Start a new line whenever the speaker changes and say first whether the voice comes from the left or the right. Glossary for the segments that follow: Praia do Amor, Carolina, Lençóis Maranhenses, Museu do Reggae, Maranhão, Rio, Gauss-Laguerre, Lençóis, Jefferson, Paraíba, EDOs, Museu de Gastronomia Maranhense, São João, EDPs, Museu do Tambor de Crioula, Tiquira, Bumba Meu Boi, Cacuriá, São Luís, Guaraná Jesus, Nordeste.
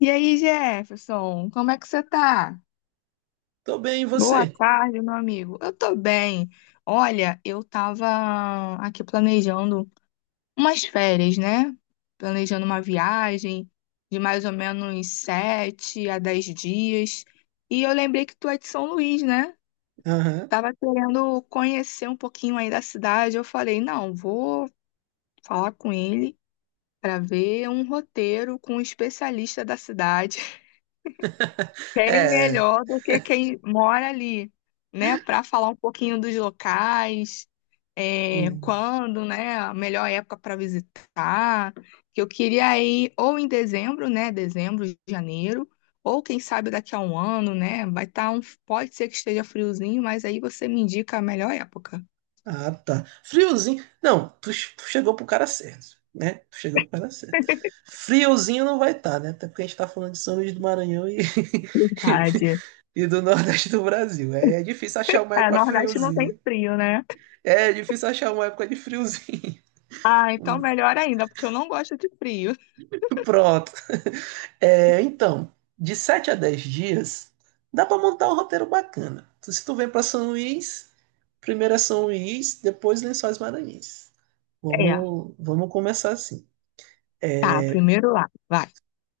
left: E aí, Jefferson, como é que você tá?
right: Tô bem, e
left: Boa
right: você?
left: tarde, meu amigo. Eu tô bem. Olha, eu tava aqui planejando umas férias, né? Planejando uma viagem de mais ou menos 7 a 10 dias. E eu lembrei que tu é de São Luís, né?
right: Aham.
left: Tava querendo conhecer um pouquinho aí da cidade. Eu falei, não, vou falar com ele para ver um roteiro com um especialista da cidade. Quem
right: É.
left: melhor do que quem mora ali, né? Para falar um pouquinho dos locais,
right: hum,
left: quando, né? A melhor época para visitar. Que eu queria ir ou em dezembro, né? Dezembro, janeiro, ou quem sabe daqui a um ano, né? Pode ser que esteja friozinho, mas aí você me indica a melhor época.
right: Ah, tá. Friozinho. Não, tu, tu chegou pro cara certo, né? Tu chegou pro cara certo. Friozinho não vai estar, né? Até porque a gente tá falando de São Luís do Maranhão
left: Verdade.
right: e do Nordeste do Brasil. É difícil achar uma
left: É,
right: época
left: Nordeste não tem
right: friozinho.
left: frio, né?
right: É difícil achar uma época de friozinho.
left: Ah, então
right: Hum.
left: melhor ainda, porque eu não gosto de frio.
right: Pronto. É, então, de 7 a 10 dias, dá para montar um roteiro bacana. Então, se tu vem para São Luís, primeiro é São Luís, depois Lençóis Maranhenses.
left: É,
right: Vamos começar assim.
left: tá, primeiro lá, vai.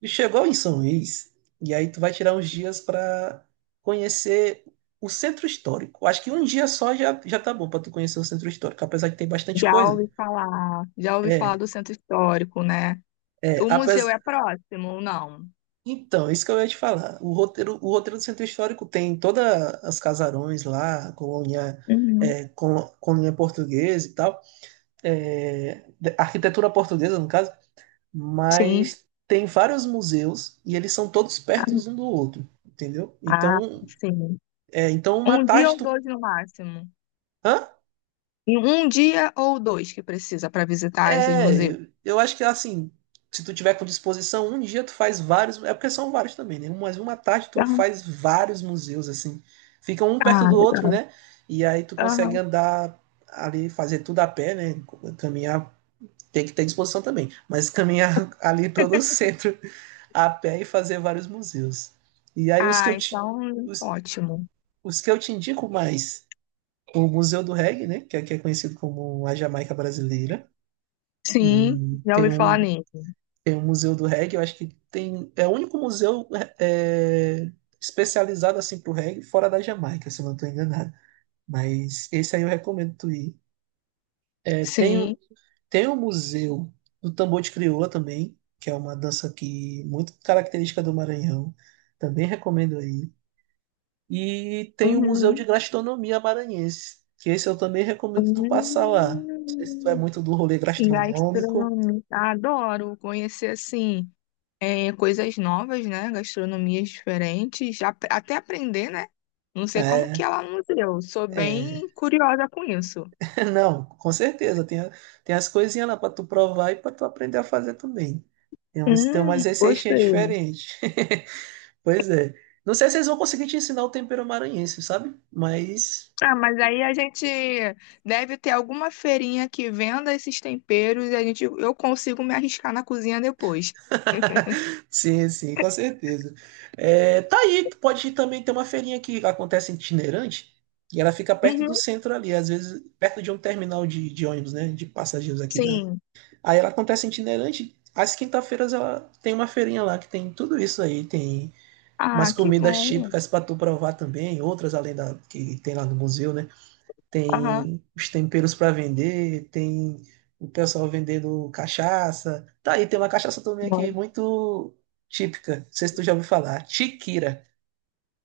right: Tu chegou em São Luís, e aí tu vai tirar uns dias para conhecer o centro histórico. Acho que um dia só já tá bom para tu conhecer o centro histórico, apesar de ter bastante
left: Já
right: coisa.
left: ouvi falar, já ouvi falar
right: É,
left: do centro histórico, né?
right: é,
left: O museu
right: apes-
left: é próximo, ou não?
right: Então, isso que eu ia te falar. O roteiro do Centro Histórico tem todas as casarões lá, colônia,
left: Uhum.
right: colônia portuguesa e tal, arquitetura portuguesa, no caso,
left: Sim.
right: mas tem vários museus e eles são todos perto um do outro, entendeu?
left: Ah,
right: Então,
left: sim.
right: é, então uma
left: Um dia
right: tarde
left: ou
right: tu...
left: dois no máximo.
right: Hã?
left: E um dia ou dois que precisa para visitar esses museus.
right: É, eu acho que assim, se tu tiver com disposição, um dia tu faz vários, é porque são vários também, né? Mas uma tarde tu
left: Aham.
right: faz vários museus assim, ficam um perto
left: Ah,
right: do outro,
left: legal.
right: né? E aí tu consegue
left: Aham.
right: andar ali, fazer tudo a pé, né? Caminhar, tem que ter disposição também, mas caminhar ali todo o centro a pé e fazer vários museus. E aí
left: Ah, então,
right: os,
left: ótimo.
right: os que eu te indico mais, o Museu do Reggae, né? Que aqui é conhecido como a Jamaica Brasileira.
left: Sim,
right: E
left: já ouvi falar nele.
right: tem o Museu do Reggae, eu acho que tem. É o único museu é, é, especializado assim pro reggae fora da Jamaica, se eu não estou enganado. Mas esse aí eu recomendo tu ir. É, tem,
left: Sim.
right: o- tem o Museu do Tambor de Crioula também, que é uma dança que muito característica do Maranhão. Também recomendo aí. E tem o Museu de
left: Uhum.
right: Gastronomia Maranhense, que esse eu também recomendo tu passar lá. Não sei se tu é
left: Hum.
right: muito do rolê gastronômico,
left: Gastronomia. Adoro conhecer assim, coisas novas, né? Gastronomias diferentes, já até aprender, né? Não sei como que
right: né?
left: ela não deu. Sou
right: É,
left: bem curiosa com isso.
right: Não, com certeza. Tem as coisinhas lá para tu provar e para tu aprender a fazer também. Tem umas receitinhas
left: Gostei.
right: diferentes. Pois é. Não sei se eles vão conseguir te ensinar o tempero maranhense, sabe? Mas.
left: Ah, mas aí a gente deve ter alguma feirinha que venda esses temperos, e eu consigo me arriscar na cozinha depois.
right: Sim, sim, com certeza. É, tá aí, tu pode também ter uma feirinha que acontece itinerante e ela fica perto do
left: Uhum,
right: centro ali, às vezes perto de um terminal de ônibus, né? De passageiros aqui da.
left: sim.
right: Aí ela acontece itinerante. Às quinta-feiras ela tem uma feirinha lá que tem tudo isso aí. Tem umas
left: Ah, que
right: comidas
left: bom.
right: típicas para tu provar também, outras além da que tem lá no museu, né?
left: Aham.
right: Tem os temperos para vender, tem o pessoal vendendo cachaça. Tá aí, tem uma cachaça também aqui
left: Bom.
right: muito típica. Não sei se tu já ouviu falar. Tiquira.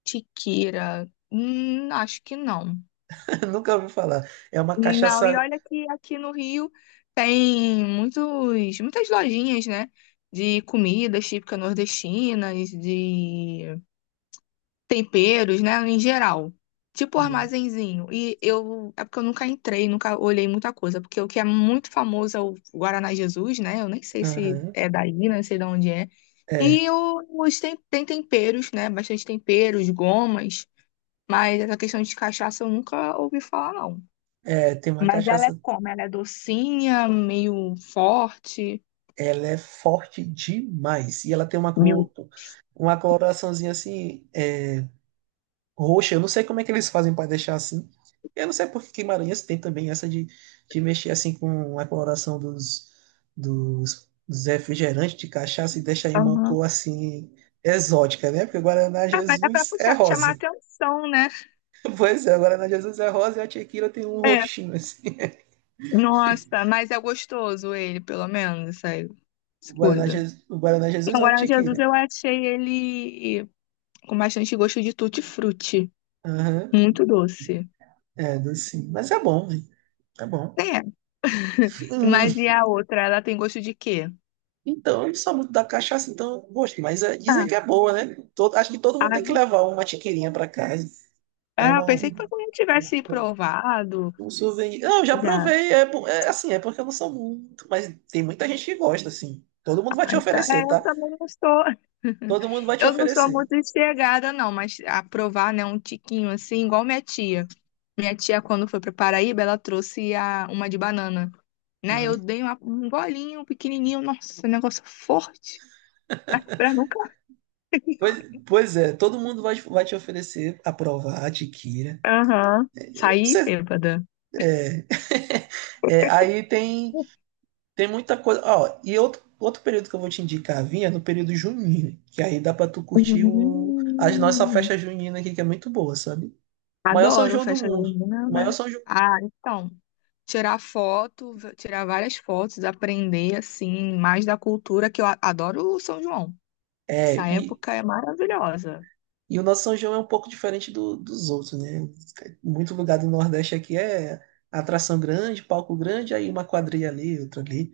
left: Tiqueira. Acho que não.
right: Nunca ouviu falar. É uma
left: Não, e
right: cachaça.
left: olha que aqui no Rio tem muitas lojinhas, né? De comidas típicas nordestinas, de temperos, né? Em geral. Tipo armazenzinho. E eu. É porque eu nunca entrei, nunca olhei muita coisa. Porque o que é muito famoso é o Guaraná Jesus, né? Eu nem sei se
right: Aham.
left: é daí, não sei de onde é.
right: É,
left: Tem temperos, né? Bastante temperos, gomas. Mas essa questão de cachaça eu nunca ouvi falar, não.
right: tem uma
left: Mas ela é
right: cachaça.
left: como? Ela é docinha, meio forte?
right: Ela é forte demais. E ela tem uma
left: Meio.
right: cor, uma coloraçãozinha assim roxa. Eu não sei como é que eles fazem para deixar assim. Eu não sei porque Guimarães tem também essa de mexer assim com a coloração dos refrigerantes de cachaça e deixar em uma
left: Aham.
right: cor assim exótica, né? Porque o Guaraná
left: Ah, mas é pra
right: Jesus é
left: puxar, chamar
right: rosa.
left: atenção, né?
right: Pois é, o Guaraná Jesus é rosa e a tequila tem um
left: É.
right: roxinho assim.
left: Nossa, mas é gostoso ele, pelo menos, essa, essa coisa.
right: O Guaraná Jesus
left: O
right: é uma
left: Guaraná Jesus eu
right: tequila.
left: achei ele com bastante gosto de tutti-frutti.
right: Aham.
left: Muito doce.
right: É, docinho. Mas é bom, né? É bom.
left: É.
right: Hum.
left: Mas e a outra? Ela tem gosto de quê?
right: Então, eu não sou muito da cachaça, então gosto, mas é, dizem
left: Ah,
right: que é boa, né? Acho que todo mundo tem que
left: ah,
right: levar uma tiqueirinha para casa. É
left: ah, eu
right: uma,
left: pensei que todo mundo tivesse provado
right: um souvenir. Não, eu já
left: já.
right: provei, é assim, é porque eu não sou muito, mas tem muita gente que gosta, assim. Todo mundo vai te
left: Ah, então,
right: oferecer,
left: eu
right: tá?
left: também não estou.
right: Todo mundo vai te
left: Eu não sou
right: oferecer.
left: muito chegada, não, mas aprovar, né, um tiquinho assim, igual minha tia. Minha tia, quando foi pra Paraíba, ela trouxe uma de banana, né?
right: Uhum.
left: Eu dei um golinho pequenininho, nossa, um negócio forte, pra, nunca,
right: Pois, pois é, todo mundo vai te oferecer a provar a tiqueira.
left: aham, sair
right: Você-
left: bêbada.
right: é, aí tem tem muita coisa. Ó, e outro período que eu vou te indicar, vinha é no período junino, que aí dá pra tu curtir o as nossa
left: Hum,
right: festa junina aqui, que é muito boa, sabe? Maior São
left: adoro
right: João do
left: festa
right: mundo.
left: junina,
right: Maior
left: né?
right: São João.
left: Ah, então, tirar foto, tirar várias fotos, aprender assim mais da cultura, que eu adoro o São João.
right: É,
left: Essa
right: e,
left: época é maravilhosa.
right: e o nosso São João é um pouco diferente dos outros, né? Muito lugar do Nordeste aqui é atração grande, palco grande, aí uma quadrilha ali, outra ali.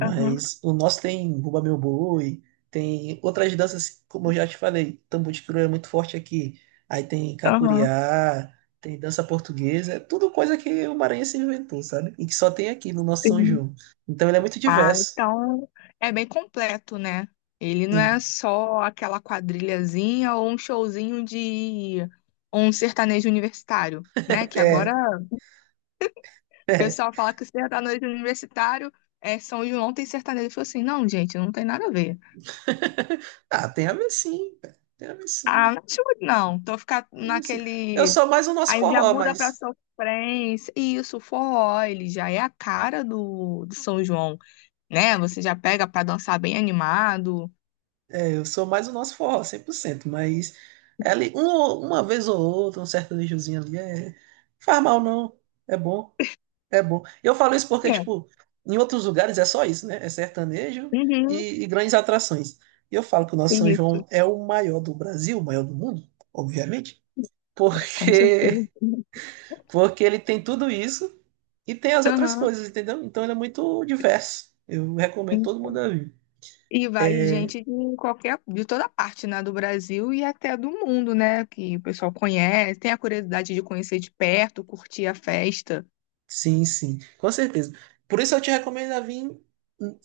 left: Aham,
right: o nosso tem Bumba Meu Boi, tem outras danças, como eu já te falei, tambor de crioulo é muito forte aqui. Aí tem
left: aham,
right: cacuriá, tem dança portuguesa, é tudo coisa que o maranhense inventou, sabe? E que só tem aqui no nosso São
left: sim.
right: João. Então ele é muito
left: Ah,
right: diverso.
left: então é bem completo, né? Ele não é
right: Sim.
left: só aquela quadrilhazinha ou um showzinho de um sertanejo universitário, né? Que agora
right: É,
left: o
right: é.
left: pessoal fala que sertanejo universitário é São João, tem sertanejo. Eu falo assim, não, gente, não tem nada a ver.
right: Ah, tem a ver sim, cara. Tem a ver
left: Ah,
right: sim,
left: não acho muito não. Tô ficando
right: tem a ver sim. Eu
left: naquele.
right: sou mais o nosso
left: Aí já
right: forró,
left: muda pra
right: mas
left: sofrência. E isso, o forró, ele já é a cara do São João, né? Você já pega pra dançar bem animado.
right: eu sou mais o nosso forró, 100%, mas é ali, uma vez ou outra, um certo lixozinho ali, é, faz mal não, é bom, é bom. Eu falo isso porque,
left: É,
right: tipo, em outros lugares é só isso, né? É sertanejo
left: uhum,
right: e grandes atrações. E eu falo que o nosso São
left: isso,
right: João é o maior do Brasil, o maior do mundo, obviamente,
left: com certeza.
right: porque, porque ele tem tudo isso e tem as outras
left: Aham.
right: coisas, entendeu? Então ele é muito diverso. Eu recomendo todo mundo a vir.
left: E vai gente de toda parte, né, do Brasil e até do mundo, né, que o pessoal conhece, tem a curiosidade de conhecer de perto, curtir a festa.
right: Sim, sim, com certeza. Por isso eu te recomendo a vir,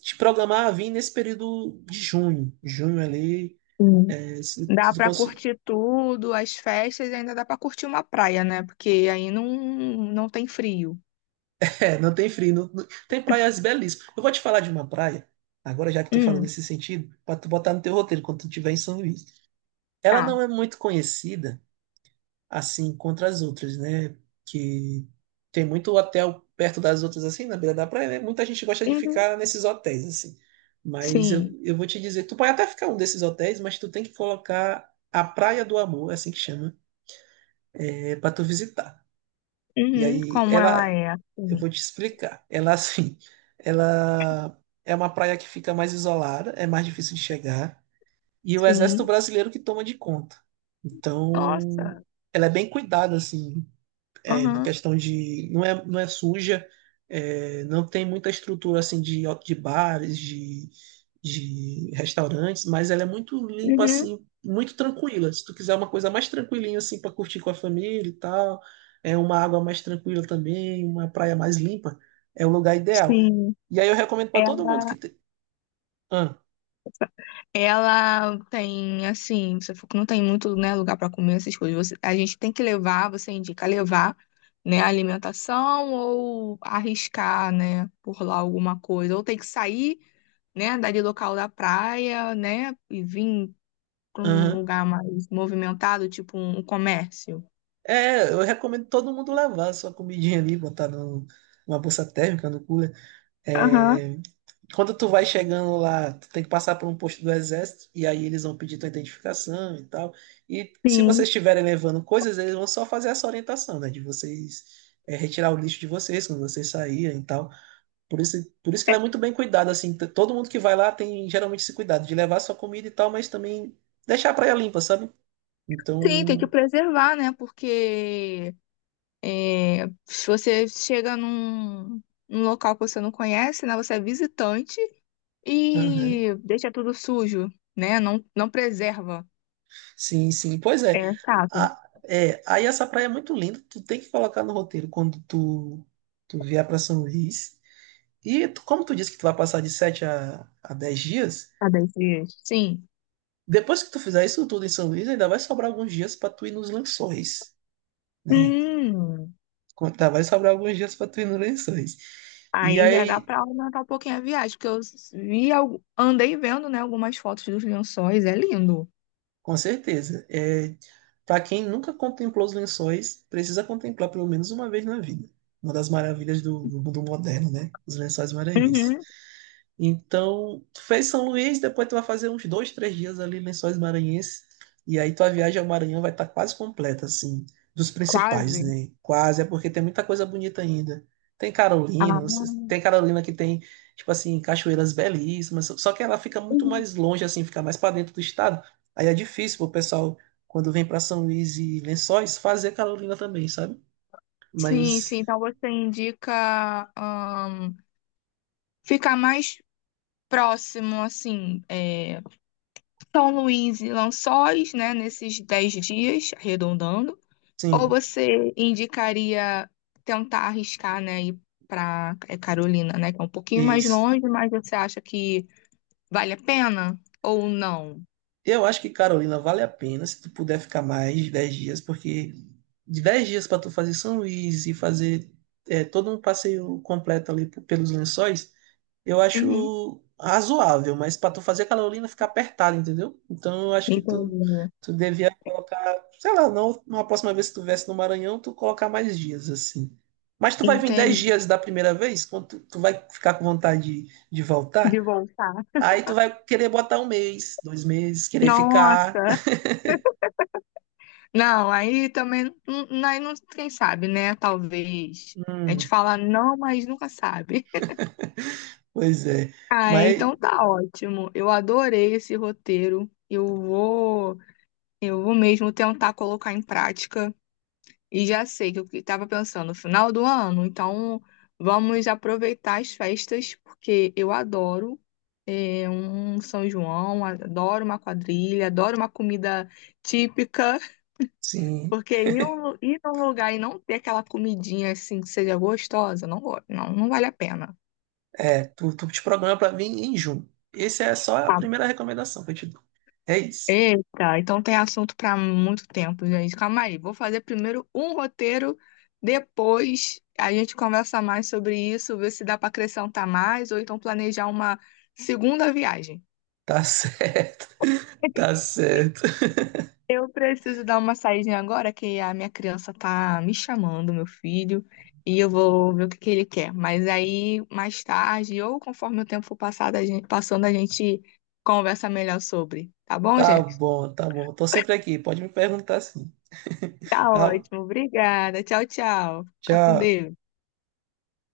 right: te programar a vir nesse período de junho. Junho ali,
left: Sim.
right: é, se
left: Dá
right: tu
left: pra
right: conseguir.
left: curtir tudo, as festas, e ainda dá pra curtir uma praia, né, porque aí não tem frio.
right: É, não tem frio, tem praias belíssimas. Eu vou te falar de uma praia, agora já que tu falando
left: Hum,
right: nesse sentido, para tu botar no teu roteiro quando tu estiver em São Luís. Ela
left: tá.
right: não é muito conhecida, assim contra as outras, né? Que tem muito hotel perto das outras, assim, na beira da praia, né? Muita gente gosta de
left: Uhum,
right: ficar nesses hotéis, assim. Mas
left: sim.
right: eu vou te dizer, tu pode até ficar um desses hotéis, mas tu tem que colocar a Praia do Amor, é assim que chama, é, para tu visitar. E
left: Uhum,
right: aí,
left: como ela
right: ela,
left: é.
right: eu
left: Sim.
right: vou te explicar. Ela, assim, ela é uma praia que fica mais isolada, é mais difícil de chegar, e o Exército
left: Sim.
right: Brasileiro que toma de conta. Então,
left: Nossa.
right: ela é bem cuidada, assim, é, na
left: Aham.
right: questão de não é, não é suja, é, não tem muita estrutura assim de bares, de restaurantes, mas ela é muito limpa
left: Uhum,
right: assim, muito tranquila. Se tu quiser uma coisa mais tranquilinha assim para curtir com a família e tal, é uma água mais tranquila também, uma praia mais limpa, é o lugar ideal.
left: sim.
right: E aí eu recomendo para todo mundo que
left: Ela
right: tem. Ah,
left: Ela tem, assim, você falou que não tem muito, né, lugar para comer essas coisas. A gente tem que levar, você indica levar, né, a alimentação, ou arriscar, né, por lá alguma coisa. Ou tem que sair, né, dali local da praia, né, e vir para um
right: aham.
left: lugar mais movimentado, tipo um comércio.
right: É, eu recomendo todo mundo levar a sua comidinha ali, botar numa bolsa térmica, no cooler.
left: Aham,
right: É, quando tu vai chegando lá, tu tem que passar por um posto do exército, e aí eles vão pedir tua identificação e tal. E se
left: sim.
right: vocês estiverem levando coisas, eles vão só fazer essa orientação, né? De vocês é, retirar o lixo de vocês quando vocês saírem e tal. Por isso, por isso que ela
left: É,
right: é muito bem cuidada, assim. Todo mundo que vai lá tem geralmente esse cuidado de levar sua comida e tal, mas também deixar a praia limpa, sabe?
left: sim, tem que
right: Então.
left: preservar, né, porque, se você chega num local que você não conhece, né? Você é visitante
right: Aham.
left: e deixa tudo sujo, né? Não, não preserva.
right: Sim, sim. Pois é.
left: É chato.
right: É. Aí essa praia é muito linda, tu tem que colocar no roteiro quando tu vier para São Luís. Como tu disse que tu vai passar de 7 a 10 dias,
left: Tá 10 dias. Sim.
right: depois que tu fizer isso tudo em São Luís, ainda vai sobrar alguns dias para tu ir nos lençóis, né?
left: Hum,
right: Tá, vai sobrar alguns dias para tu ir nos lençóis. E
left: aí já dá
right: aí,
left: pra aumentar um pouquinho a viagem, porque andei vendo, né, algumas fotos dos lençóis, é lindo.
right: com certeza, é, para quem nunca contemplou os lençóis, precisa contemplar pelo menos uma vez na vida. Uma das maravilhas do mundo moderno, né? Os lençóis maranhenses.
left: Uhum,
right: Então, tu fez São Luís, depois tu vai fazer uns dois, três dias ali em Lençóis Maranhenses, e aí tua viagem ao Maranhão vai estar quase completa, assim, dos
left: quase.
right: principais, né? Quase, é porque tem muita coisa bonita ainda. Tem Carolina,
left: Ah,
right: tem Carolina que tem, tipo assim, cachoeiras belíssimas, só que ela fica muito
left: uhum.
right: mais longe, assim, fica mais para dentro do estado. Aí é difícil pro pessoal, quando vem para São Luís e Lençóis, fazer Carolina também, sabe?
left: Sim,
right: Mas,
left: sim. Então você indica, ficar mais próximo, assim, São Luís e Lençóis, né, nesses 10 dias, arredondando? Ou
right: sim,
left: você indicaria tentar arriscar, né, ir para Carolina, né, que é um pouquinho mais longe, mas você acha que vale a pena ou não?
right: eu acho que Carolina vale a pena se tu puder ficar mais de 10 dias, porque de 10 dias para tu fazer São Luís e fazer é, todo um passeio completo ali pelos Lençóis, eu
left: Uhum,
right: acho razoável, mas para tu fazer Carolina fica apertado, entendeu? Então eu acho que tu,
left: entendi.
right: tu devia colocar, sei lá, não, uma próxima vez que tu viesse no Maranhão, tu colocar mais dias assim. Mas tu vai vir 10
left: Entendi.
right: dias da primeira vez? Quando tu vai ficar com vontade de
left: De
right: voltar?
left: voltar.
right: Aí tu vai querer botar um mês, dois meses, querer ficar.
left: Nossa. Não, aí também, aí não, quem sabe, né? Talvez. A gente
right: Hum,
left: fala não, mas nunca sabe.
right: pois é.
left: Ah,
right: Mas,
left: então tá ótimo. Eu adorei esse roteiro. Eu vou mesmo tentar colocar em prática. E já sei que eu estava pensando no final do ano, então vamos aproveitar as festas, porque eu adoro, um São João, adoro uma quadrilha, adoro uma comida típica,
right: sim,
left: porque ir num lugar e não ter aquela comidinha assim que seja gostosa, não, não, não vale a pena.
right: é, tu te programa pra vir em junho. Essa é só a primeira recomendação que eu te dou. É isso.
left: Eita, então tem assunto para muito tempo, gente. Calma aí, vou fazer primeiro um roteiro, depois a gente conversa mais sobre isso, ver se dá para acrescentar mais ou então planejar uma segunda viagem.
right: Tá certo. Tá certo.
left: Eu preciso dar uma saída agora que a minha criança tá me chamando, meu filho, e eu vou ver o que que ele quer. Mas aí mais tarde, ou conforme o tempo for passado, a gente, passando, a gente conversa melhor sobre, tá bom,
right: Tá
left: Jeff?
right: bom, tá bom. Tô sempre aqui. Pode me perguntar sim.
left: Tá
right: Tá,
left: ótimo, obrigada. Tchau, tchau. Fica com
right: tchau.
left: Deus.